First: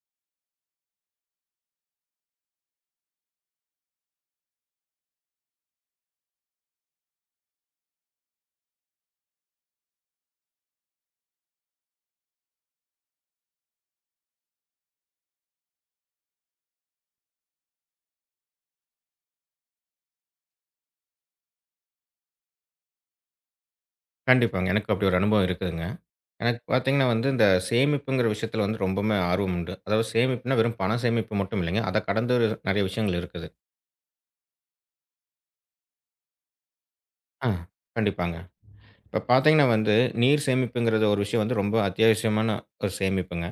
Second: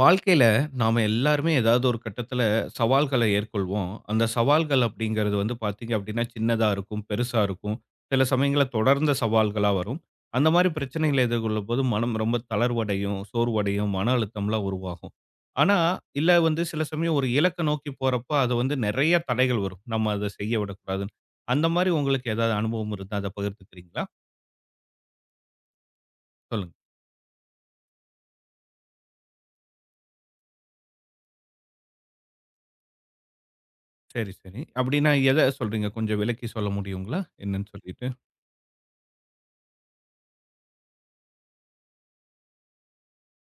வாழ்க்கையில நாம எல்லாருமே ஏதாவது ஒரு கட்டத்துல சவால்களை எதிர்கொள்வோம். அந்த சவால்கள் அப்படிங்கிறது வந்து பார்த்தீங்க அப்படின்னா, சின்னதா இருக்கும், பெருசா இருக்கும். சில சமயங்கள்ல தொடர்ந்த சவால்களா வரும். அந்த மாரி பிரச்சனைகளை எதிர்கொள்ளும்போது மனம் ரொம்ப தளர்வடையும், சோர்வடையும், மன அழுத்தம்லாம் உருவாகும். ஆனா, இல்ல வந்து சில சமயம் ஒரு இலக்க நோக்கி போறப்ப அது வந்து நெறைய தடைகள் வரும். நம்ம அத செய்ய விடக்கூடாதுன்னு. அந்த மாரி உங்களுக்கு ஏதாவது அனுபவம் இருந்தா அத பகிர்ந்துக்கிறீங்களா? கண்டிப்பாங்க. எனக்கு அப்படி ஒரு அனுபவம் இருக்குதுங்க. எனக்கு சொல்லுங்க. பார்த்தீங்கன்னா வந்து, இந்த சேமிப்புங்கிற விஷயத்தில வந்து ரொம்பவுமே ஆர்வம் உண்டு. அதாவது சேமிப்புன்னா வெறும் பண சேமிப்பு மட்டும் இல்லைங்க. அத கடந்த ஒரு நெறைய விஷயங்கள் இருக்குது. சரி, சரி. அப்படின்னா எத சொல்றீங்க? கொஞ்சம் விளக்கி சொல்ல முடியுங்களா? ஆ என்னன்னு சொல்லிட்டு. கண்டிப்பாங்க. இப்ப பார்த்தீங்கன்னா வந்து, நீர் சேமிப்புங்கிறது ஒரு விஷயம் வந்து ரொம்ப அத்தியாவசியமான ஒரு சேமிப்புங்க.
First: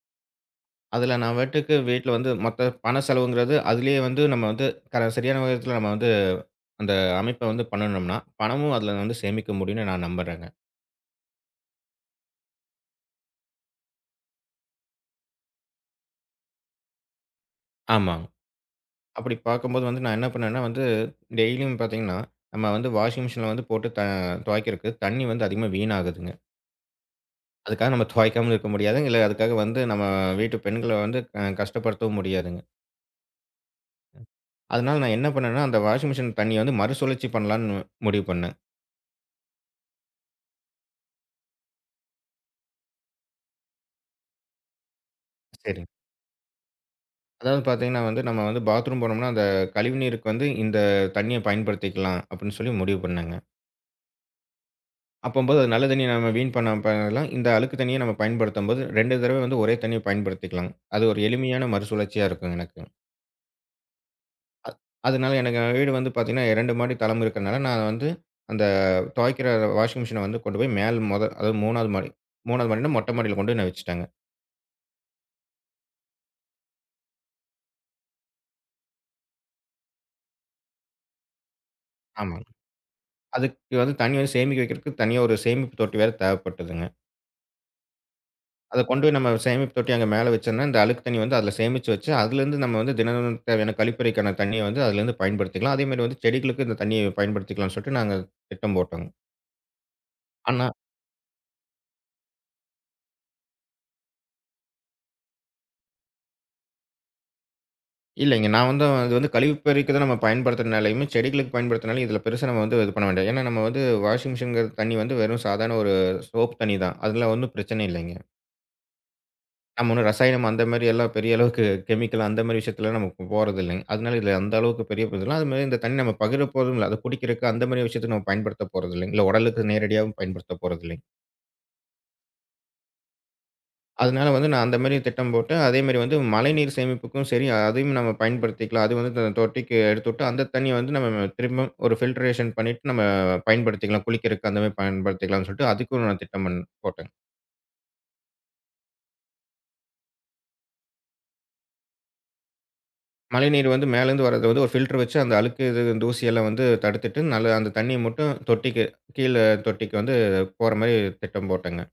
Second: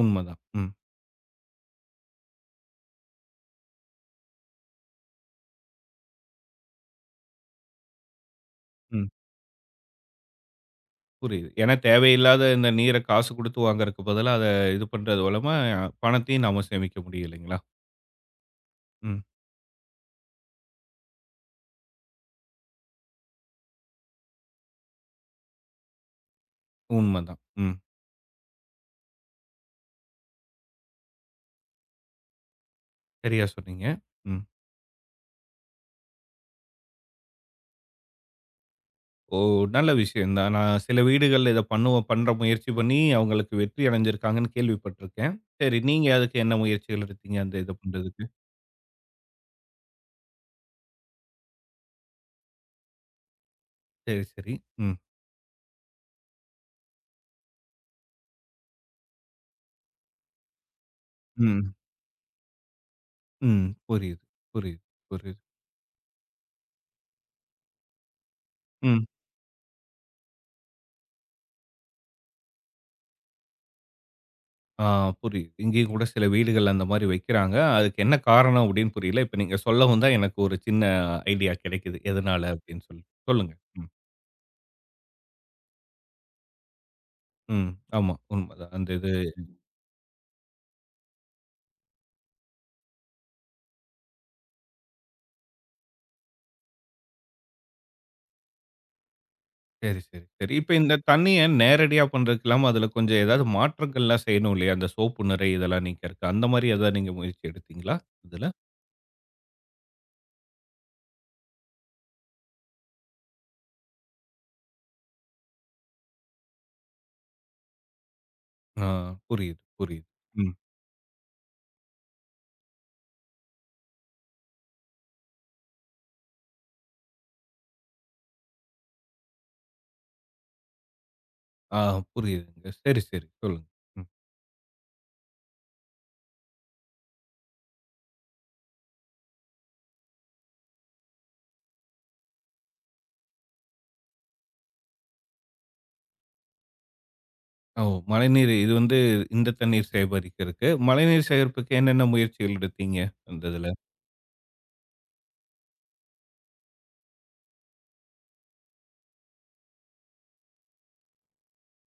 உண்மதான். ம். அதுல நான் பாட்டுக்கு வீட்ல வந்து மொத்த பண செலவுங்கிறது அதிலேயே வந்து நம்ம வந்து சரியான விதத்தில நம்ம வந்து அந்த அமைப்ப வந்து பண்ணுனோம்னா, பணமும் அதுல ம். வந்து சேமிக்க முடியும்னு நான் நம்புறேங்க. புரியுது. ஏன்னா தேவையில்லாத இந்த நீர காசு குடுத்து வாங்குறதுக்கு பதிலா, அத இது பண்றது மூலமா பணத்தையும் நாம சேமிக்க முடியும் இல்லைங்களா? ஆமாங்க. ம். அப்படி பார்க்கும்போது வந்து நான் என்ன பண்ணேன்னா வந்து, டெய்லியும் பார்த்தீங்கன்னா, நம்ம வந்து வாஷிங் மிஷின்ல வந்து போட்டு துவைக்கிறக்கு தண்ணி வந்து அதிகமா வீணாகுதுங்க. உண்மதான். ம். அதுக்காக நம்ம துவைக்காம இருக்க முடியாது. இல்ல அதுக்காக வந்து நம்ம வீட்டு பெண்கள வந்து கஷ்டப்படுத்தவும் முடியாதுங்க. சரியா சொன்னீங்க. ம். அதனால நான் என்ன பண்ணேன்னா, அந்த வாஷிங் மிஷின் தண்ணிய வந்து மறுசுழற்சி பண்ணலான்னு முடிவு பண்ணேன். ஓ! நல்ல விஷயம் தான். நான் சில வீடுகள்ல இத பண்ணுவோம் பண்ற முயற்சி பண்ணி அவங்களுக்கு வெற்றி அடைஞ்சிருக்காங்கன்னு கேள்விப்பட்டிருக்கேன். சரி, சரிங்க. நீங்க அதுக்கு என்ன முயற்சிகள் எடுத்தீங்க? அந்த அதாவது இத பார்த்தீங்கன்னா வந்து, பண்றதுக்கு? நம்ம வந்து பாத்ரூம் போனோம்னா, அந்த கழிவு நீருக்கு வந்து இந்த தண்ணிய பயன்படுத்திக்கலாம் அப்படின்னு சொல்லி முடிவு பண்ணேங்க. சரி, சரி. ம். அப்பம்போது அது நல்ல தண்ணீய நம்ம வீண் பண்ணாம பண்ணலாம். இந்த அழுக்கு தண்ணீய நம்ம பயன்படுத்தும்போது 2 தடவ வந்து ஒரே தண்ணீய பயன்படுத்திக்கலாம். அது ஒரு எளிமையான ம். மறுசுழற்சியா இருக்கும் எனக்கு. ம். புரியுது, புரியுது, அதனால புரியுது. எனக்கு வீடு வந்து பார்த்தீங்கன்னா 2 மாடி தளம் இருக்கிறனால, நான் வந்து அந்த ம். துவைக்கிற வாஷிங் மிஷின வந்து கொண்டு போய் மேல் அதாவது 3வது மாடி 3வது மாடின்னா மொட்ட மாடியில கொண்டு போய் நான் வச்சுட்டேங்க. ஆ, புரியுது. இங்கேயும் கூட சில வீடுகள்ல அந்த மாரி வைக்கிறாங்க. அதுக்கு என்ன காரணம் அப்படின்னு புரியல. இப்ப நீங்க சொல்லவும் தான் எனக்கு ஒரு சின்ன ஐடியா கிடைக்குது. ஆமாங்க. எதனால அப்படின்னு சொல்லி. சொல்லுங்க. அதுக்கு ம். வந்து தண்ணீ வந்து சேமிக்க வைக்கிறதுக்கு தனியா ஒரு சேமிப்பு தொட்டி வேற தேவைப்பட்டதுங்க. ம். ஆமா. உண்மதான். அத அந்த கொண்டு இது. போய் நம்ம சேமிப்பு தொட்டி அங்க மேல வச்சோம்னா, இந்த அழுக்கு தண்ணி வந்து அதுல சேமிச்சு வச்சு, அதுலேருந்து நம்ம வந்து தினமும் தேவையான கழிப்பறைக்கான தண்ணிய வந்து அதுலேருந்து பயன்படுத்திக்கலாம். அதேமாரி வந்து செடிகளுக்கு இந்த தண்ணிய பயன்படுத்திக்கலாம்னு சொல்லிட்டு நாங்க திட்டம் போட்டோங்க. சரி, சரி, சரி. ஆனா இப்ப இந்த தண்ணிய நேரடியா பண்றதுக்கு இல்லாம அதுல கொஞ்சம் ஏதாவது மாற்றங்கள்லாம் செய்யணும் இல்லையா? அந்த சோப்பு நிறை இதெல்லாம் நீக்கறக்கு. அந்த மாரி ஏதாவது நீங்க முயற்சி எடுத்தீங்களா? இல்லைங்க. இதுல? நான் வந்து அது வந்து கழிப்பறைக்கு தான் நம்ம பயன்படுத்துறனாலயுமே, செடிகளுக்கு பயன்படுத்துனாலும் இதில பெருசா நம்ம வந்து இது பண்ண வேண்டாம். ஏன்னா, நம்ம வந்து வாஷிங் மிஷின்ங்கிற தண்ணி வந்து வெறும் சாதாரண ஒரு சோப் தண்ணி தான். அதில ஒண்ணும் பிரச்சனை இல்லைங்க. ஆ, புரியுது, நம்ம புரியுது. ஒண்ணும் ரசாயனம் ம். அந்த மாரி எல்லாம் பெரிய அளவுக்கு கெமிக்கல் அந்த மாரி விஷயத்துலலாம் நமக்கு போறதில்லைங்க. அதனால இதுல அந்த அளவுக்கு பெரிய இதுல அது மாரி இந்த தண்ணி நம்ம பகிர போறதும் இல்ல. அத குடிக்கிறக்கு அந்த மாரி விஷயத்துக்கு நம்ம பயன்படுத்த போறதில்லைங்க. இல்ல உடலுக்கு நேரடியாவும் பயன்படுத்த போறதில்லைங்க. ஆ, புரியுதுங்க. சரி, சரி. சொல்லுங்க. ம். அதனால வந்து நான் அந்த மாரி திட்டம் போட்டு, அதே மாரி வந்து மழைநீர் சேமிப்புக்கும் சரி, அதையும் நம்ம பயன்படுத்திக்கலாம். அது வந்து தொட்டிக்கு எடுத்துட்டு, அந்த தண்ணிய வந்து நம்ம திரும்பவும் ஒரு ஃபில்டரேஷன் பண்ணிட்டு நம்ம பயன்படுத்திக்கலாம். குளிக்கிறக்கு அந்த மாரி பயன்படுத்திக்கலாம்னு சொல்லிட்டு, அதுக்கும் நான் திட்டம் போட்டேன். ஓ! மழைநீர் இது வந்து இந்த தண்ணீர் சேகரிக்கிறதுக்கு. மழைநீர் சேகரிப்புக்கு என்னென்ன முயற்சிகள் எடுத்தீங்க? அந்த மழைநீர் இதுல. வந்து மேலேருந்து வர்றது வந்து ஒரு ஃபில்டர் வச்சு அந்த அழுக்கு இது தூசியெல்லாம் வந்து தடுத்துட்டு, நல்ல அந்த தண்ணிய மட்டும் தொட்டிக்கு கீழ தொட்டிக்கு வந்து போற மாரி திட்டம் போட்டேங்க.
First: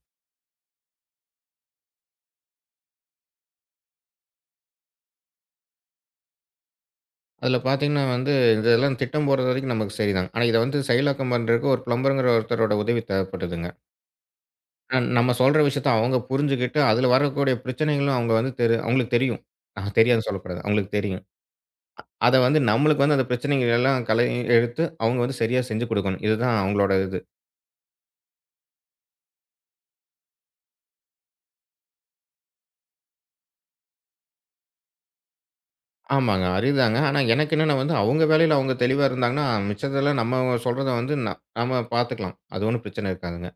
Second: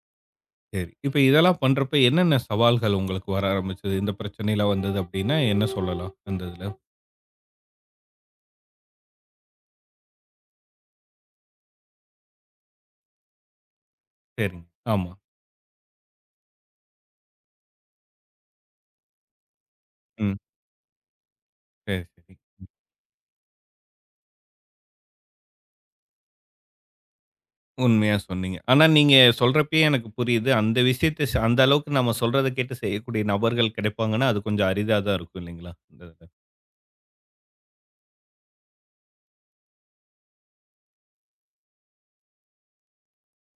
சரி. இப்ப இதெல்லாம் பண்றப்ப என்னென்ன சவால்கள் உங்களுக்கு வர ஆரம்பிச்சது? இந்த பிரச்சனைலாம் வந்தது அப்டின்னா என்ன சொல்லலாம்? அந்த இதுல. அதில பார்த்தீங்கன்னா வந்து இதெல்லாம் திட்டம் போடுறது வரைக்கும் நமக்கு சரிதான். ஆனா இத வந்து செயலாக்கம் பண்றதுக்கு ஒரு பிளம்பர்ங்கிற ஒருத்தரோட உதவி தேவைப்படுதுங்க. சரிங்க. ஆமா. நம்ம சொல்ற விஷயத்த அவங்க புரிஞ்சுகிட்டு, அதில வரக்கூடிய பிரச்சனைகளும் அவங்க வந்து அவங்களுக்கு தெரியும். தெரியாதுன்னு ம். சொல்லக்கூடாது. அவங்களுக்கு தெரியும். சரி, சரி. அத வந்து நம்மளுக்கு வந்து அந்த பிரச்சனைகள் எல்லாம் எடுத்து அவங்க வந்து சரியா செஞ்சு குடுக்கணும். இதுதான் அவங்களோட இது. உண்மையா சொன்னீங்க. ஆனா நீங்க சொல்றப்பயே எனக்கு புரியுது. அந்த விஷயத்த அந்த அளவுக்கு நம்ம சொல்றத கேட்டு செய்யக்கூடிய நபர்கள் கிடைப்பாங்கன்னா, அது கொஞ்சம் அரிதா தான் இருக்கும் இல்லைங்களா? இந்த இதுல. ஆமாங்க. அறிவுதாங்க. ஆனா எனக்கு என்னன்னா வந்து, அவங்க வேலையில அவங்க தெளிவா இருந்தாங்கன்னா, மிச்சதெல்லாம் நம்ம சொல்றத வந்து நம்ம பார்த்துக்கலாம். அது ஒண்ணும் பிரச்சனை இருக்காதுங்க.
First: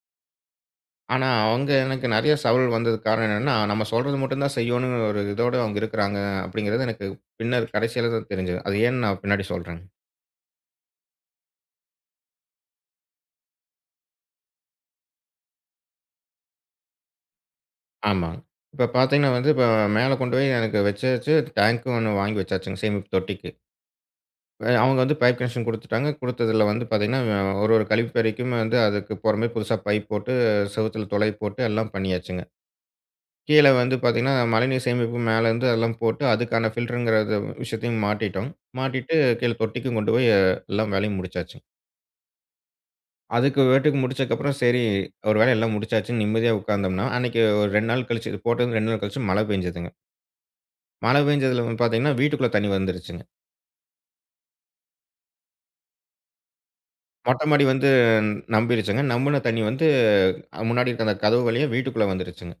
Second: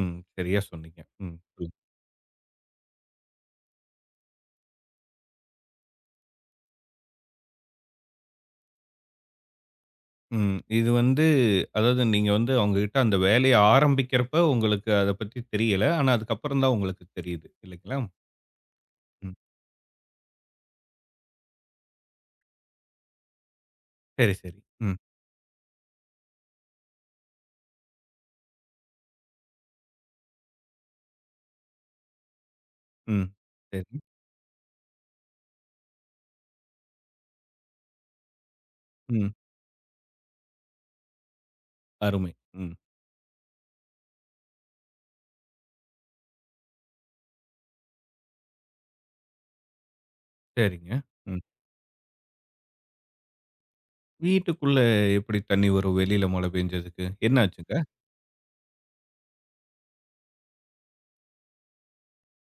ம். சரியா சொன்னீங்க. ஆனா ம். அவங்க சொல்லுங்க. எனக்கு நெறைய சவால் வந்ததுக்கு காரணம் என்னன்னா, நம்ம சொல்றது மட்டும் தான் செய்யணும்னு ஒரு இதோட அவங்க இருக்கிறாங்க அப்படிங்கிறது எனக்கு பின்னர் கடைசியில தான் தெரிஞ்சது. அது ஏன்னு நான் பின்னாடி சொல்றேங்க. ம். இது வந்து அதாவது நீங்க வந்து அவங்ககிட்ட அந்த வேலைய ஆரம்பிக்கிறப்ப உங்களுக்கு அத பத்தி தெரியல. ஆனா அதுக்கப்புறம் தான் உங்களுக்கு தெரியுது. இல்லைங்களா? ஆமாங்க. இப்ப பார்த்தீங்கன்னா ம். வந்து, இப்ப மேல கொண்டு போய் எனக்கு வச்சாச்சு. டேங்க்கும் ஒண்ணு வாங்கி வச்சாச்சுங்க சேமிப்பு தொட்டிக்கு. சரி, சரி. ம், அவங்க வந்து பைப் கனெக்ஷன் குடுத்துட்டாங்க. குடுத்ததுல வந்து பார்த்தீங்கன்னா, ஒரு ஒரு கழிப்பறைக்கும் வந்து அதுக்கு போற மாரி புதுசா பைப் போட்டு, செவுத்துல துளை போட்டு எல்லாம் பண்ணியாச்சுங்க. ம். கீழ வந்து சரி. பார்த்தீங்கன்னா, மழைநீர் சேமிப்பு மேலருந்து அதெல்லாம் போட்டு, அதுக்கான ஃபில்டருங்கிற இது விஷயத்தையும் மாட்டிட்டோம். மாட்டிட்டு ம். கீழ தொட்டிக்கும் கொண்டு போய் எல்லாம் வேலையும் முடிச்சாச்சு. அருமை. ம். அதுக்கு பாட்டுக்கு முடிச்சதுக்கப்புறம் சரி, ஒரு வேளை எல்லாம் முடிச்சாச்சுன்னு நிம்மதியா உட்கார்ந்தோம்னா, அன்னைக்கு ஒரு 2 நாள் கழிச்சு இது போட்டது 2 நாள் கழிச்சு மழை பெஞ்சதுங்க. சரிங்க. மழை ம். பெஞ்சதுல வந்து பார்த்தீங்கன்னா, வீட்டுக்குள்ள தண்ணி வந்துருச்சுங்க. வீட்டுக்குள்ள எப்படி தண்ணி வரும் வெளியில மழை பெஞ்சதுக்கு? என்ன மொட்டை மாடி ஆச்சுங்க? வந்து நம்பிருச்சுங்க. நம்புன தண்ணி வந்து முன்னாடி இருக்க அந்த கதவு வழியா வீட்டுக்குள்ள வந்துருச்சுங்க.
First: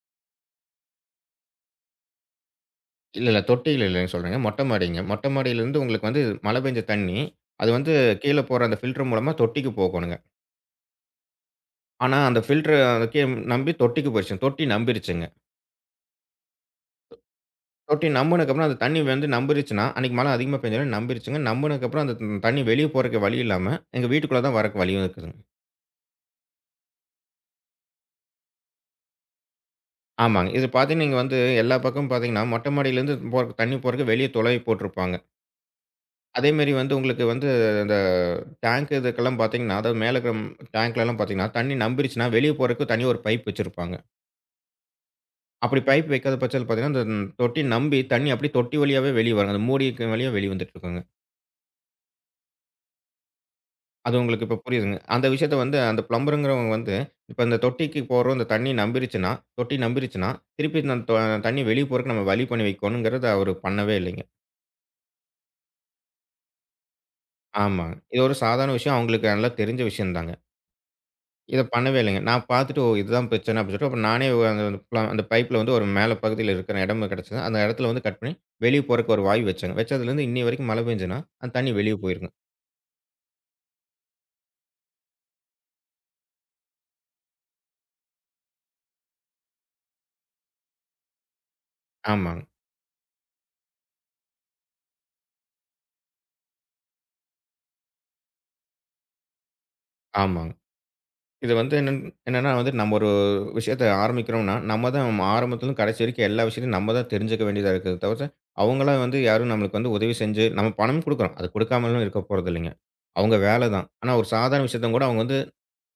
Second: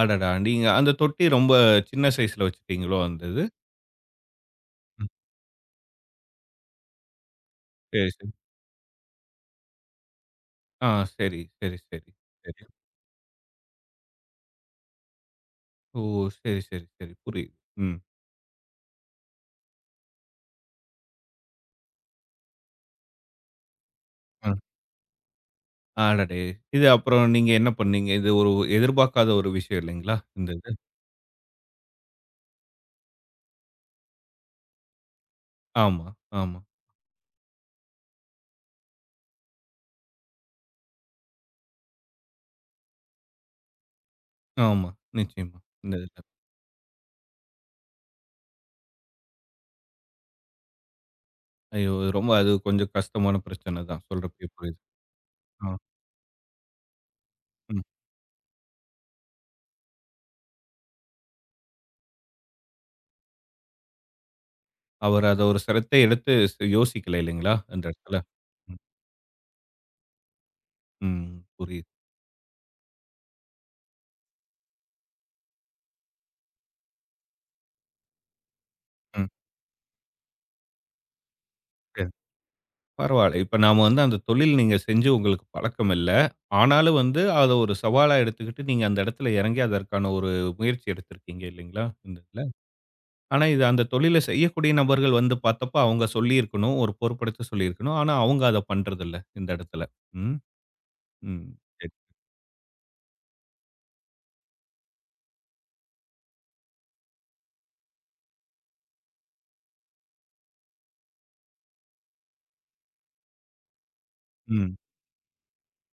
அடடா! நீங்க அந்த தொட்டி ரொம்ப சின்ன சைஸ்ல வச்சுட்டீங்களோ அந்த இல்ல, இது? தொட்டியில இல்லைன்னு சொல்றேங்க. மொட்டை மாடிங்க. ம். மொட்டை மாடியிலருந்து உங்களுக்கு வந்து மழை பெஞ்ச தண்ணி, அது வந்து சரி, சரி. கீழ போற அந்த ஃபில்டர் மூலமா தொட்டிக்கு போகணுங்க. ஆ, சரி, சரி, சரி, ஆனா அந்த சரி. ஃபில்டர் அத கீழ நம்பி தொட்டிக்கு போயிருச்சுங்க. தொட்டி நம்பிருச்சுங்க. ஓ! சரி, சரி, சரி. புரியுது. ம். தொட்டி நம்புனதுக்கப்புறம் அந்த தண்ணி வந்து நம்பிருச்சுன்னா, அன்னைக்கு மழை அதிகமா பெஞ்சதுனால நம்பிருச்சுங்க. நம்புனதுக்கப்புறம் அந்த தண்ணி வெளிய போறதுக்கு வழி இல்லாம, எங்க வீட்டுக்குள்ள அ. தான் வரக்கு வழியும் இருக்குதுங்க. அடடே! இது அப்புறம் நீங்க என்ன பண்ணீங்க? இது ஒரு எதிர்பார்க்காத ஒரு விஷயம் இல்லைங்களா? இந்த ஆமாங்க. இது இது. பார்த்தீங்கன்னா, இங்க வந்து எல்லா பக்கமும் பார்த்தீங்கன்னா, மொட்டை மாடியிலருந்து போற தண்ணி போறதுக்கு வெளிய துளவி போட்டுருப்பாங்க. ஆமா, ஆமா, அதேமாரி வந்து உங்களுக்கு வந்து அந்த டேங்க் இதுக்கெல்லாம் பார்த்தீங்கன்னா, அதாவது மேல இருக்கிற டேங்க்லலாம் பார்த்தீங்கன்னா, தண்ணி நம்பிருச்சுன்னா, வெளிய போறதுக்கு தனியா ஒரு பைப் வச்சிருப்பாங்க. ஆமா. நிச்சயமா. அப்படி இந்த பைப் இதுல. வைக்காத பட்சத்தில பார்த்தீங்கன்னா, அந்த தொட்டி நம்பி தண்ணி அப்படியே தொட்டி வழியாவே வெளிய வருங்க. அந்த மூடிக்கு வழியா வெளிய வந்துட்டுருக்குங்க. ஐயோ! ரொம்ப அது கொஞ்சம் கஷ்டமான பிரச்சனை தான். அது உங்களுக்கு சொல்றப்பயே இப்போ புரியுது. புரியுதுங்க. அந்த விஷயத்த ஆ, வந்து அந்த பிளம்பருங்கிறவங்க வந்து, இப்ப இந்த ம். தொட்டிக்கு போற அந்த தண்ணி நம்பிருச்சுன்னா தொட்டி நம்பிருச்சுன்னா, திருப்பி அந்த தண்ணி வெளிய போறதுக்கு நம்ம வழி பண்ணி வைக்கணுங்கிறத அவரு பண்ணவே இல்லைங்க. அவர் அத ஒரு சிரத்தை எடுத்து யோசிக்கல இல்லைங்களா? அந்த ஆமாங்க. இடத்துல. இது ஒரு சாதாரண ம், விஷயம். அவங்களுக்கு நல்லா தெரிஞ்ச விஷயம் தாங்க. ம். இத புரியுது. பண்ணவே இல்லைங்க. நான் பார்த்துட்டு, ஓ! இதுதான் பிரச்சனை அப்படின்னு சொல்லிட்டு, அப்புறம் நானே அந்த அந்த பைப்ல வந்து ஒரு மேல பகுதியில இருக்கிற இடம் கிடைச்சது. அந்த இடத்துல வந்து கட் பண்ணி, வெளிய போறதுக்கு ஒரு ம். வாய் வச்சேங்க. வச்சதுலேருந்து இன்னைய வரைக்கும் மழை பெஞ்சதுன்னா, அந்த தண்ணி வெளிய சரி. போயிருங்க. பரவால்ல. இப்ப நாம வந்து அந்த தொழில் நீங்க செஞ்சு உங்களுக்கு பழக்கம் இல்ல. ஆனாலும் வந்து அத ஒரு சவாலா எடுத்துக்கிட்டு, நீங்க அந்த இடத்துல இறங்கி அதற்கான ஒரு முயற்சி எடுத்திருக்கீங்க இல்லைங்களா? இந்த இதுல. ஆமாங்க, ஆனா, இது அந்த தொழில செய்யக்கூடிய நபர்கள் வந்து பார்த்தப்ப, அவங்க சொல்லியிருக்கணும். ஒரு பொறுப்பெடுத்து சொல்லியிருக்கணும். ஆனா, அவங்க அத பண்றதில்ல, இந்த இடத்துல. ம், ஆமாங்க. ம். இது வந்து சரி. என்னன்னா வந்து நம்ம ஒரு விஷயத்த ஆரம்பிக்கிறோம்னா, நம்ம தான் ஆரம்பத்துலருந்து கடைசி வரைக்கும் எல்லா விஷயத்தையும் நம்ம தான் தெரிஞ்சுக்க வேண்டியதா இருக்குது தவிர்த்து, அவங்களா வந்து யாரும் நம்மளுக்கு வந்து உதவி செஞ்சு நம்ம பணம் குடுக்குறோம். அது குடுக்காமலும் இருக்க போறதில்லைங்க. அவங்க வேலை தான். ஆனா ஒரு சாதாரண ம். விஷயத்த கூட அவங்க வந்து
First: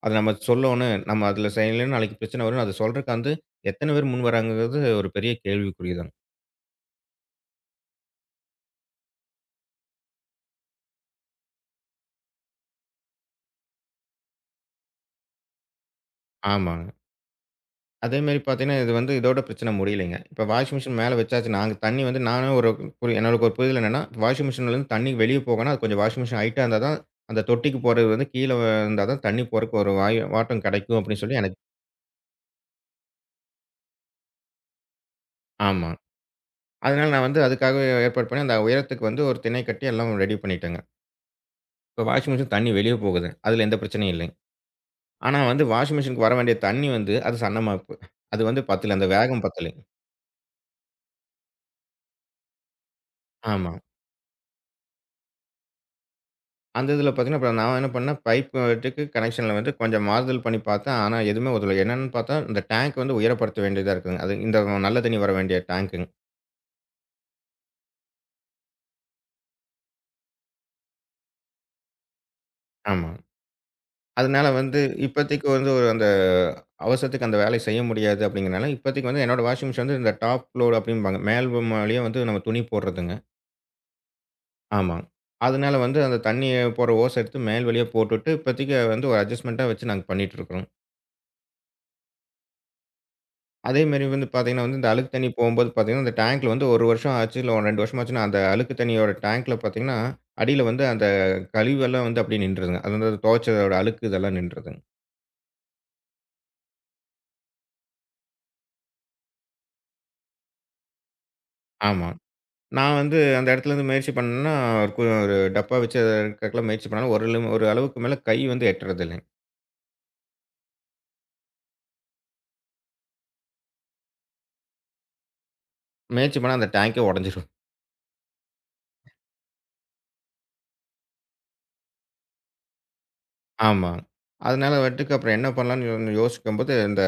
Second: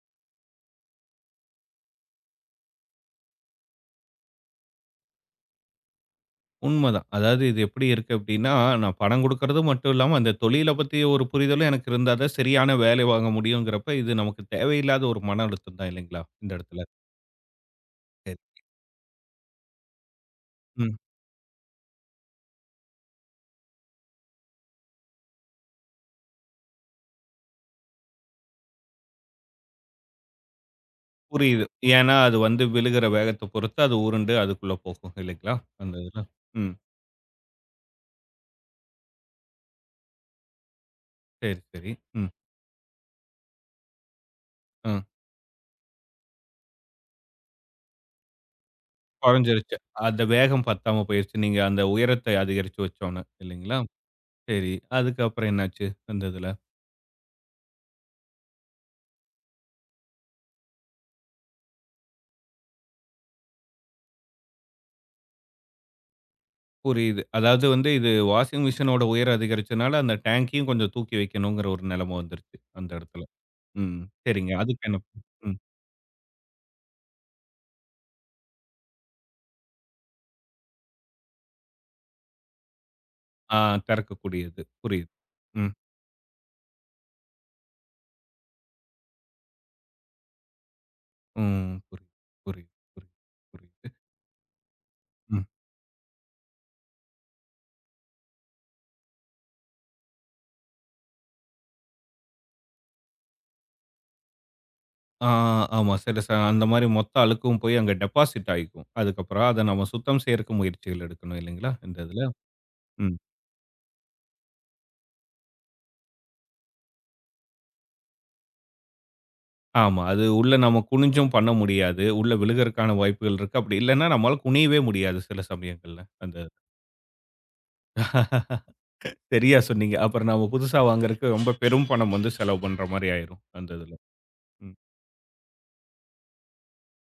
அத நம்ம சொல்லோணும். நம்ம அதில செய்யலன்னு நாளைக்கு பிரச்சனை வரும்ன்னு அத சொல்றதுக்கு வந்து எத்தனை பேர் முன் வராங்கங்கிறது ஒரு பெரிய கேள்விக்குறி தான். உண்மதான். அதாவது இது எப்படி இருக்கு அப்படின்னா, நான் பணம் குடுக்கறது மட்டும் இல்லாம, அந்த தொழில பத்தி ஒரு புரிதலும் எனக்கு இருந்தா தான் சரியான வேலை வாங்க முடியுங்கிறப்ப, இது நமக்கு தேவையில்லாத ஒரு மன அழுத்தம் தான் இல்லைங்களா? இந்த இடத்துல. ஆமாங்க. அதேமாரி பார்த்தீங்கன்னா, இது வந்து இதோட பிரச்சனை முடியலைங்க. இப்ப வாஷிங் ம். மிஷின் மேல வச்சாச்சு. நாங்க தண்ணி வந்து நானே ஒரு என்னோட ஒரு புரிதல் என்னன்னா, வாஷிங் மிஷின்லேருந்து தண்ணி வெளிய போகன்னா, அது கொஞ்சம் வாஷிங் மிஷின் ஹைட்டா இருந்தா தான், அந்த தொட்டிக்கு போறது வந்து கீழ இருந்தா தான் தண்ணி போறக்கு ஒரு வாயு வாட்டம் கிடைக்கும் அப்படின்னு சொல்லி எனக்கு புரியுது. ஏன்னா, அது வந்து விழுகிற வேகத்த பொறுத்து அது உருண்டு அதுக்குள்ள போகும் இல்லைங்களா? ஆமா. அந்த இதுல. ம். அதனால நான் வந்து அதுக்காக ஏற்பாடு பண்ணி, அந்த உயரத்துக்கு வந்து ஒரு திணை கட்டி எல்லாம் ரெடி பண்ணிட்டேங்க. சரி, சரி. இப்ப ம். வாஷிங் மிஷின் தண்ணி வெளிய போகுது. அதில எந்த பிரச்சனையும் இல்லைங்க. ஆ. ஆனா வந்து வாஷிங் மிஷினுக்கு வர வேண்டிய தண்ணி வந்து அது சன்னமாப்பு. அது வந்து பத்தல. அந்த வேகம் பத்தல. குறைஞ்சிருச்சு. அந்த வேகம் பத்தாம போயிருச்சு. நீங்க அந்த உயரத்தை அதிகரிச்சு வச்சோன்ன, ஆமா. இல்லைங்களா? சரி. அதுக்கப்புறம் என்னாச்சு? அந்த இதுல. அந்த இதுல பார்த்தீங்கன்னா, அப்புறம் நான் என்ன பண்ணேன், பைப் வெட்டுக்கு கனெக்ஷன்ல வந்து கொஞ்சம் மாறுதல் பண்ணி பார்த்தேன். ஆனா எதுவுமே உதவல. என்னன்னு பார்த்தா, இந்த டேங்க் வந்து உயரப்படுத்த வேண்டியதா இருக்குங்க. அது இந்த நல்ல தண்ணி வர வேண்டிய டேங்க்குங்க. புரியுது. அதாவது வந்து இது வாஷிங் மிஷினோட உயரம் அதிகரிச்சனால, அந்த டேங்கையும் கொஞ்சம் தூக்கி வைக்கணுங்கிற ஒரு நிலைமை வந்துருச்சு, அந்த ஆமா. இடத்துல. ம். அதனால சரிங்க. வந்து அதுக்கு என்ன பண்ண- இப்போதைக்கு ம். வந்து ஒரு அந்த அவசரத்துக்கு அந்த வேலைய செய்ய முடியாது அப்படிங்கிறனால, இப்போதைக்கு வந்து என்னோட வாஷிங் மிஷின் வந்து இந்த டாப் லோட் அப்படிம்பாங்க. மேல் மாடியே வந்து நம்ம துணி போடுறதுங்க. ஆ, திறக்கக்கூடியது. ஆமா. புரியுது. ம். அதனால வந்து அந்த தண்ணீய போற ஓச எடுத்து மேல் வழியா போட்டுட்டு, இப்போதைக்கு வந்து ஒரு அட்ஜஸ்ட்மென்ட்டா வச்சு நாங்க பண்ணிட்டுருக்கிறோம். ம். புரியுது, புரியுது, புரியுது, புரியுது. அதேமாரி வந்து பார்த்தீங்கன்னா வந்து, இந்த அழுக்கு தண்ணி ம். போம்போது பார்த்தீங்கன்னா, இந்த டேங்க்ல வந்து 1 வருஷம் ஆச்சு, இல்ல ஒரு 2 வருஷம் ஆச்சுன்னா, அந்த அழுக்கு தண்ணியோட டேங்க்ல பார்த்தீங்கன்னா, அடியில வந்து அந்த கழிவெல்லாம் வந்து அப்படியே நின்றுதுங்க. அது வந்து அது துவைச்சதோட அழுக்கு இதெல்லாம் நின்றுதுங்க. ஆ, ஆமா. சில அந்த மாரி மொத்த அழுக்கும் போய் அங்க டெபாசிட் ஆயிக்கும். அதுக்கப்புறம் அத நம்ம சுத்தம் செய்யறக்கு முயற்சிகள் எடுக்கணும், இல்லைங்களா? இந்த ஆமா. இதுல. நான் ம். வந்து அந்த இடத்துலேருந்து முயற்சி பண்ணேன்னா, ஒரு டப்பா வச்சு அத எடுக்கிறதுக்குலாம் முயற்சி பண்ணாலும், ஒரு அளவுக்கு மேல கை வந்து எட்டுறதில்லைங்க. ஆமா. அது உள்ள நம்ம குனிஞ்சும் பண்ண முடியாது. உள்ள விழுகறக்கான வாய்ப்புகள் இருக்கு. அப்படி இல்லன்னா, நம்மால குனியவே முடியாது சில சமயங்கள்ல. அந்த முயற்சி பண்ணா அந்த டேங்கே உடைஞ்சிரும். சரியா சொன்னீங்க. அப்புறம் நாம புதுசா வாங்குறக்கு ரொம்ப பெரும் பணம் வந்து செலவு பண்ற மாரி ஆயிரும், அந்த ஆமா. இதுல. அதனால ம். வந்துட்டுக்கு அப்புறம் என்ன பண்ணலான்னு யோசிக்கும்போது, இந்த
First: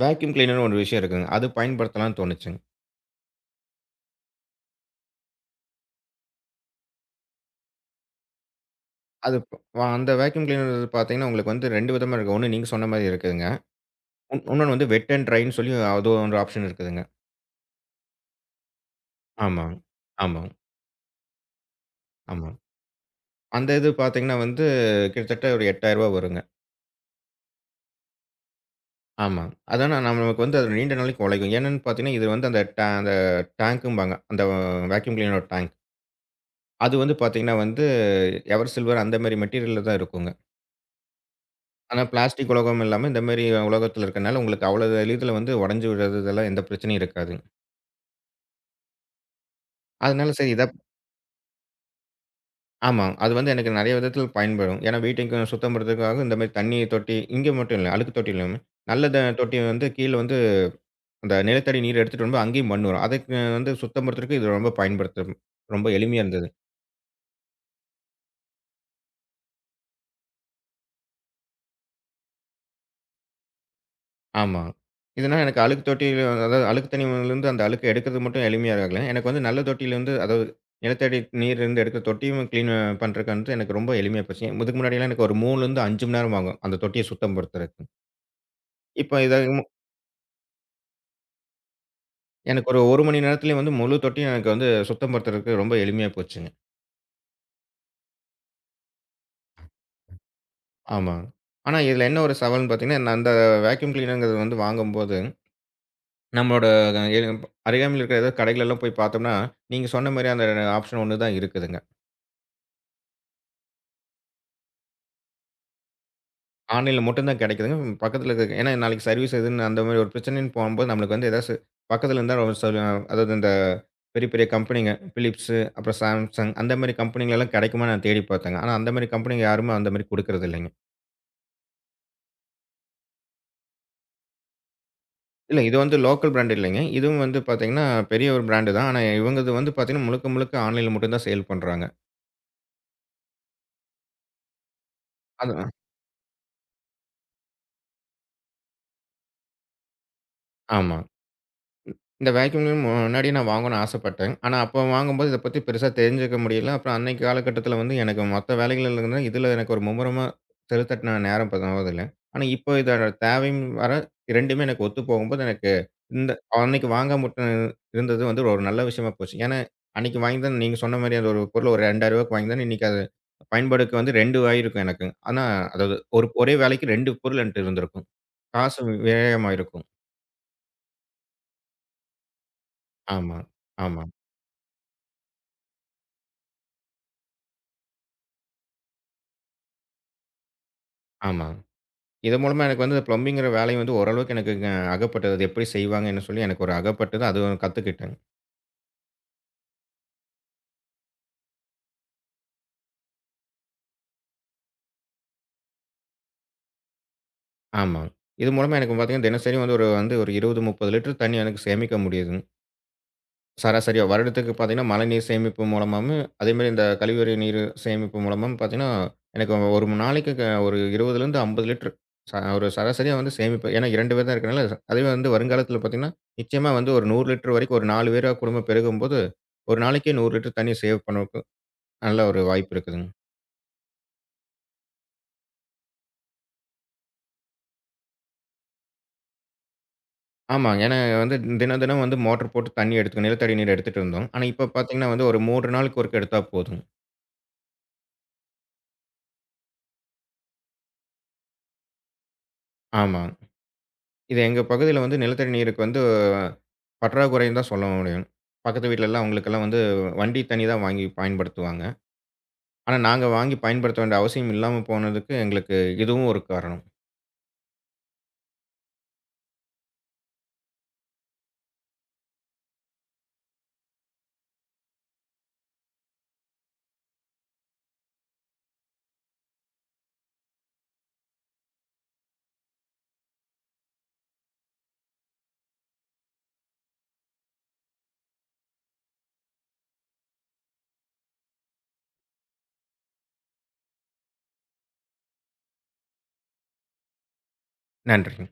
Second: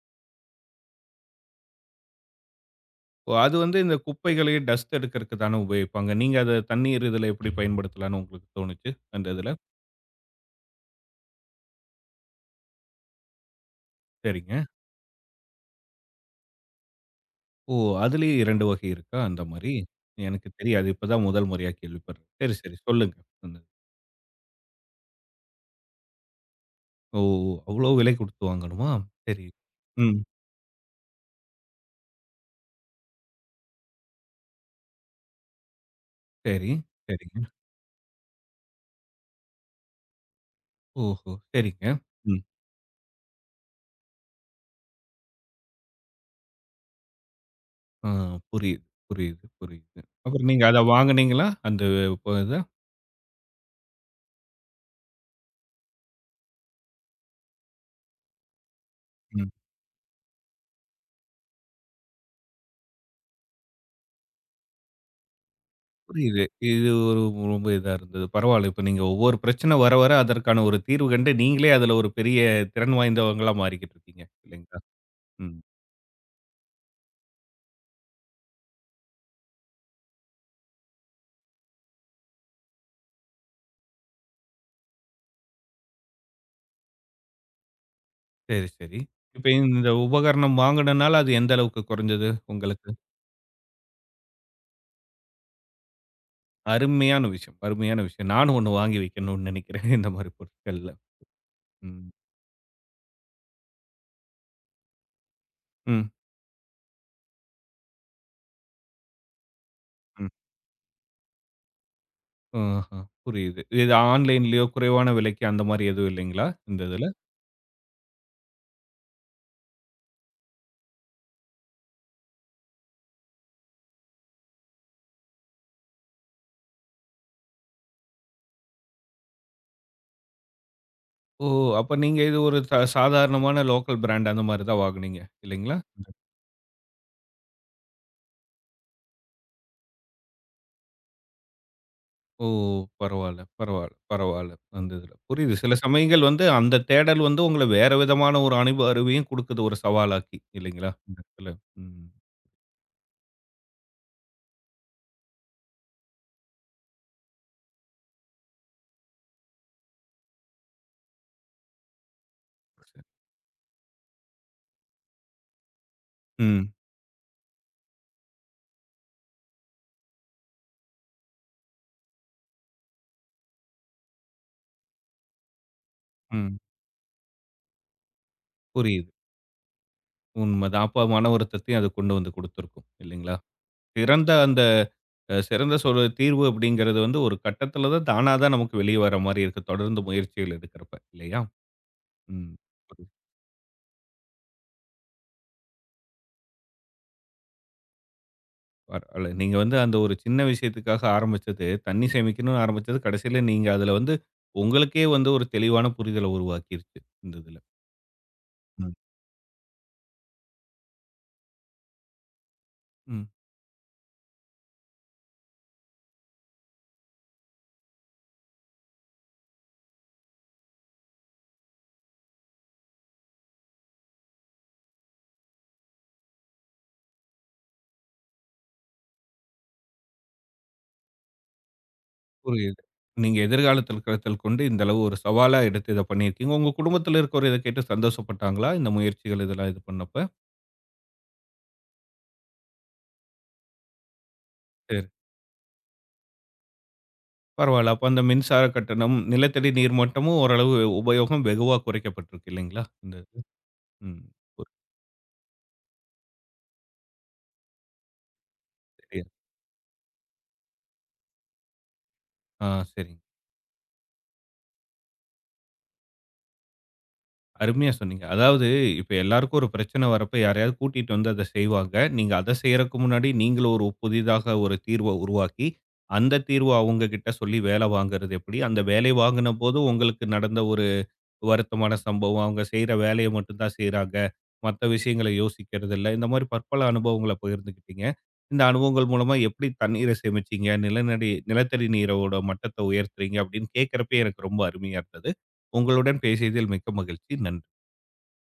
வேக்யூம் கிளீனர்னு ஒரு விஷயம் இருக்குங்க. அது பயன்படுத்தலாம்ன்னு தோணுச்சுங்க. ஓ, அது வந்து இந்த குப்பைகளையும் டஸ்ட் எடுக்கறக்கு தானே உபயோகிப்பாங்க. நீங்க அத தண்ணீர் இதுல எப்படி பயன்படுத்தலாம்ன்னு உங்களுக்கு தோணுச்சு, அந்த அது இதுல? அந்த வேக்யூம் கிளீனர் பார்த்தீங்கன்னா, உங்களுக்கு வந்து 2 விதமா இருக்கு. ஒண்ணு நீங்க சொன்ன மாரி இருக்குதுங்க. சரிங்க. இன்னொன்னு வந்து வெட் அண்ட் ட்ரைன்னு சொல்லி அது ஒரு ஆப்ஷன் இருக்குதுங்க. ஓ! அதுலயும் 2 வகை இருக்கா, அந்த மாரி? ஆமாங்க. எனக்கு ஆமாங்க. தெரியாது. இப்பதான் முதல் முறையா கேள்விப்படுறேன். சரி, ஆமாங்க. சரி. சொல்லுங்க. ம். அந்த இது பார்த்தீங்கன்னா வந்து கிட்டத்தட்ட ஒரு ரூ. 8,000 வருங்க. ஓ! அவ்ளோ விலை குடுத்து வாங்கணுமா? சரி. ஆமாங்க. அதான ம். நமக்கு வந்து அது நீண்ட நாளைக்கு உழைக்கும். என்னன்னு பார்த்தீங்கன்னா, இது வந்து அந்த அந்த டேங்க்கும்பாங்க. அந்த வேக்யூம் கிளீனரோட டேங்க். சரி, அது வந்து சரிங்க. பார்த்தீங்கன்னா வந்து எவர் சில்வர் அந்த மாரி மெட்டீரியல்ல தான் இருக்குங்க. ஓஹோ! சரிங்க. ஆனா ம். பிளாஸ்டிக் உலகம் இல்லாம, இந்த மாரி உலகத்துல இருக்கனால, உங்களுக்கு அவ்வளவு எளிதில வந்து உடைஞ்சு விழுறது இதெல்லாம் எந்த பிரச்சனையும் இருக்காது. ஆ, புரியுது, புரியுது, புரியுது. அதனால அப்புறம் சரி இத நீங்க அத வாங்குனீங்களா? அந்த இத? ஆமா. அது வந்து எனக்கு நெறைய விதத்துல பயன்படும். ஏன்னா வீட்டுக்கு சுத்தம் படுத்துறதுக்காக இந்த மாரி தண்ணி தொட்டி, இங்க மட்டும் இல்ல. அழுக்கு தொட்டி இல்லாம, நல்ல ம். தொட்டி வந்து கீழ வந்து அந்த நிலத்தடி நீர் எடுத்துட்டு வரும்போது அங்கேயும் மண் வரும். அதுக்கு வந்து சுத்தம் படுத்துறதுக்கு இது ரொம்ப பயன்படுத்தும். ரொம்ப எளிமையா புரியுது. இருந்தது. இது ஒரு ரொம்ப இதா இருந்தது. பரவால்ல. இப்ப நீங்க ஒவ்வொரு பிரச்சனை வர, வர அதற்கான ஒரு தீர்வு கண்டு, நீங்களே அதுல ஒரு பெரிய திறன் வாய்ந்தவங்களா மாறிக்கிட்டு இருக்கீங்க. ஆமா. இல்லைங்களா? இதுனா ம். எனக்கு அழுக்கு தொட்டியில அதாவது அழுக்கு தண்ணீலருந்து அந்த அழுக்க எடுக்கிறது மட்டும் எளிமையா ஆகல. எனக்கு வந்து நல்ல தொட்டியிலருந்து அதாவது நிலத்தடி நீர்லருந்து எடுக்கிற தொட்டியும் கிளீன் பண்றதுக்கு வந்து எனக்கு ரொம்ப எளிமையா போச்சு. இதுக்கு முன்னாடிலாம் எனக்கு ஒரு 3லருந்து 5 மணி நேரம் ஆகும். அந்த தொட்டிய சுத்தம் படுத்துறதுக்கு. சரி, சரி. இப்ப இத இப்ப இந்த உபகரணம் வாங்குனனால, அது எந்த அளவுக்கு குறைஞ்சது எனக்கு ஒரு உங்களுக்கு? 1 மணி நேரத்திலேயே வந்து முழு தொட்டியும் எனக்கு வந்து சுத்தம் படுத்துறதுக்கு ரொம்ப எளிமையா போச்சுங்க. அருமையான விஷயம், அருமையான விஷயம். நானும் ஒண்ணு வாங்கி வைக்கணும்னு நெனைக்கிறேன். இந்த மாரி பொருட்கள்ல. ஆமாங்க. ஆனா இதுல ம், என்ன ஒரு சவால்ன்னு பார்த்தீங்கன்னா, நான் அந்த வேக்யூம் கிளீனர்ங்கிறது வந்து வாங்கும்போது, ம். நம்மளோட அ அருகாமையில இருக்கிற ஏதாவது கடைகள்லாம் போய் பார்த்தோம்னா, நீங்க சொன்ன மாரி அந்த ஆப்ஷன் ஒண்ணு தான் இருக்குதுங்க. ஆஹா, புரியுது. இது ஆன்லைன்லயோ குறைவான விலைக்கு அந்த மாரி எதுவும் இல்லைங்களா? இந்த ஆன்லைன்ல இதுல? மட்டும் தான் கிடைக்குதுங்க. பக்கத்துல இருக்க ஏன்னா நாளைக்கு சர்வீஸ் எதுன்னு அந்த மாரி ஒரு பிரச்சனைன்னு போம்போது நம்மளுக்கு வந்து ஏதாச்சு பக்கத்துல இருந்தா ஒரு சில அதாவது இந்த பெரிய, பெரிய கம்பெனிங்க Philips, அப்புறம் Samsung அந்த மாரி கம்பெனிங்கலாம் கிடைக்குமா நான் தேடி பார்த்தேங்க. ஆனா அந்த மாரி கம்பெனிங்க யாருமே அந்த மாரி குடுக்குறது இல்லைங்க. ஓ! அப்ப நீங்க இது ஒரு சாதாரணமான லோக்கல் பிராண்ட் அந்த மாரி தான் வாங்குனீங்க இல்ல இல்லைங்களா? இது வந்து லோக்கல் பிராண்ட் இல்லைங்க. இதுவும் வந்து பார்த்தீங்கன்னா, பெரிய ஒரு பிராண்ட் தான். ஆனா இவங்கது வந்து பார்த்தீங்கன்னா, முழுக்க, முழுக்க ஆன்லைன்ல மட்டும் தான் சேல் பண்றாங்க. ஓ! பரவால்ல, பரவால்ல, பரவால்ல. அந்த இதுல. புரியுது. அது சில சமயங்கள் வந்து அந்த தேடல் வந்து உங்கள வேற விதமான ஒரு அறிவையும் குடுக்குது ஒரு சவாலாக்கி இல்லைங்களா? ஆமா. இந்த இடத்துல. ம். இந்த வேக்யூம் கிளீனர் முன்னாடி நான் வாங்கணும்னு ஆசைப்பட்டேன். ஆனா, அப்போ வாங்கும்போது இத பத்தி பெருசா தெரிஞ்சுக்க முடியல. அப்புறம் அன்னைக்கு காலகட்டத்தில வந்து எனக்கு மத்த வேலைகள்ல இருந்து இதுல எனக்கு ஒரு மும்முரமா செலுத்தட்டின நேரம் போதில்ல. ஆனா, இப்போ சரி. இதோட தேவையும் வர 2மே எனக்கு ஒத்து போகும்போது எனக்கு இந்த ம், அன்னைக்கு வாங்காம விட்ட இருந்தது வந்து ஒரு நல்ல விஷயமா போச்சு. ஏன்னா, அன்னைக்கு வாங்கியிருந்தா நீங்க சொன்ன மாரி அந்த ஒரு பொருள் ஒரு ரூ. 2000க்கு வாங்கியிருந்தேன். இன்னைக்கு அது பயன்பாடுக்கு வந்து 2 ஆகியிருக்கும் எனக்கு. ஆனா, அதாவது ஒரே ம். வேலைக்கு 2 பொருள் என்ட்ட இருந்திருக்கும். காசு புரியுது. விரயமாயிருக்கும். உண்மதான். அப்ப மன வருத்தத்தையும் அது கொண்டு வந்து குடுத்திருக்கும் இல்லைங்களா? ஆமா, ஆமா, சிறந்த அந்த சிறந்த சொல் தீர்வு அப்படிங்கிறது வந்து ஒரு கட்டத்தில தான் தானா தான் நமக்கு வெளிய வர மாரி இருக்கு. தொடர்ந்து முயற்சிகள் எடுக்கிறப்ப இல்லையா? ஆமா. இது ம். மூலமா எனக்கு வந்து புரியுது. ப்ளம்பிங்கிற வேலை வந்து ஓரளவுக்கு எனக்குங்க அகப்பட்டது. அது எப்படி செய்வாங்கன்னு சொல்லி எனக்கு ஒரு அகப்பட்டது. அது கத்துக்கிட்டேங்க. பரவால்ல. நீங்க வந்து அந்த ஒரு சின்ன விஷயத்துக்காக ஆரம்பிச்சது, தண்ணி சேமிக்கணும்னு ஆரம்பிச்சது, கடைசியில நீங்க அதில வந்து உங்களுக்கே வந்து ஒரு தெளிவான புரிதல உருவாக்கிருச்சு. இந்த இதில. ஆமாங்க. இது மூலமா ம். எனக்கு பார்த்தீங்கன்னா, தினசரி வந்து ஒரு 20, 30 லிட்டர் தண்ணி எனக்கு சேமிக்க முடியுதுங்க. ம். சராசரியா வருடத்துக்கு பார்த்தீங்கன்னா, மழைநீர் சேமிப்பு மூலமாவும், அதேமாரி இந்த கழிவறை நீர் சேமிப்பு மூலமாவும் பார்த்தீங்கன்னா, எனக்கு ஒரு நாளைக்கு ஒரு 20லேருந்து 50 லிட்டர் ஒரு சராசரியா வந்து சேமிப்பு. ஏன்னா 2 பேர் தான் இருக்கனால, அதுவே வந்து வருங்காலத்தில பார்த்தீங்கன்னா, நிச்சயமா வந்து ஒரு 100 லிட்டர் வரைக்கும் ஒரு 4 பேரா குடும்பம் பெருகும்போது, ஒரு நாளைக்கே 100 லிட்டர் தண்ணீ சேவ் பண்ண நல்ல ஒரு வாய்ப்பு புரியுது. இருக்குதுங்க. நீங்க எதிர்காலத்தில கருத்தில் கொண்டு இந்த அளவு ஒரு சவாலா எடுத்து இத பண்ணியிருக்கீங்க. உங்க குடும்பத்தில இருக்கிறவரு இத கேட்டு சந்தோஷப்பட்டாங்களா? இந்த முயற்சிகள் இதெல்லாம் இது பண்ணப்ப? ஆமாங்க. ஏன்னா வந்து தினம், தினம் வந்து மோட்டர் போட்டு தண்ணி எடுத்து நிலத்தடி நீர் எடுத்துட்டு இருந்தோம். ஆனா இப்ப சரி. பார்த்தீங்கன்னா வந்து ஒரு 3 நாளுக்கு ஒருக்க எடுத்தா போதும். பரவால்ல. அப்ப அந்த மின்சார கட்டணம், நிலத்தடி நீர் மட்டமும் ஓரளவு உபயோகம் வெகுவா குறைக்கப்பட்டிருக்கு இல்லைங்களா? இந்த ஆமாங்க. இது? ம். இது எங்க ஒரு பகுதியில வந்து நிலத்தடி நீருக்கு வந்து பற்றாக்குறைன்னு தான் சொல்ல முடியும். பக்கத்து வீட்லலாம் பெரிய அவங்களுக்கெல்லாம் வந்து வண்டி தண்ணி தான் வாங்கி பயன்படுத்துவாங்க. ஆ, ஆனா சரிங்க. நாங்க வாங்கி பயன்படுத்த வேண்டிய அவசியம் இல்லாம போனதுக்கு எங்களுக்கு இதுவும் ஒரு காரணம். அருமையா சொன்னீங்க. அதாவது இப்ப எல்லாருக்கும் ஒரு பிரச்சனை வரப்ப யாரையாவது கூட்டிட்டு வந்து அத செய்வாங்க. நீங்க அத செய்யறக்கு முன்னாடி நீங்களும் ஒரு புதிதாக ஒரு தீர்வ உருவாக்கி, அந்த தீர்வ அவங்க கிட்ட சொல்லி வேலை வாங்குறது எப்படி? அந்த வேலை வாங்குனபோது உங்களுக்கு நடந்த ஒரு வருத்தமான சம்பவம். அவங்க செய்ற வேலைய மட்டும் தான் செய்றாங்க. மத்த விஷயங்கள யோசிக்கிறது இல்ல. இந்த மாரி பற்பல அனுபவங்கள பகிர்ந்துக்கிட்டீங்க. இந்த அனுபவங்கள் மூலமா எப்படி தண்ணீர சேமிச்சீங்க, நிலத்தடி நீரோட மட்டத்த உயர்த்துறீங்க அப்படின்னு கேட்கிறப்பயே எனக்கு ரொம்ப அருமையா இருந்தது. உங்களுடன் பேசியதில் மிக்க மகிழ்ச்சி. நன்றி. நன்றி.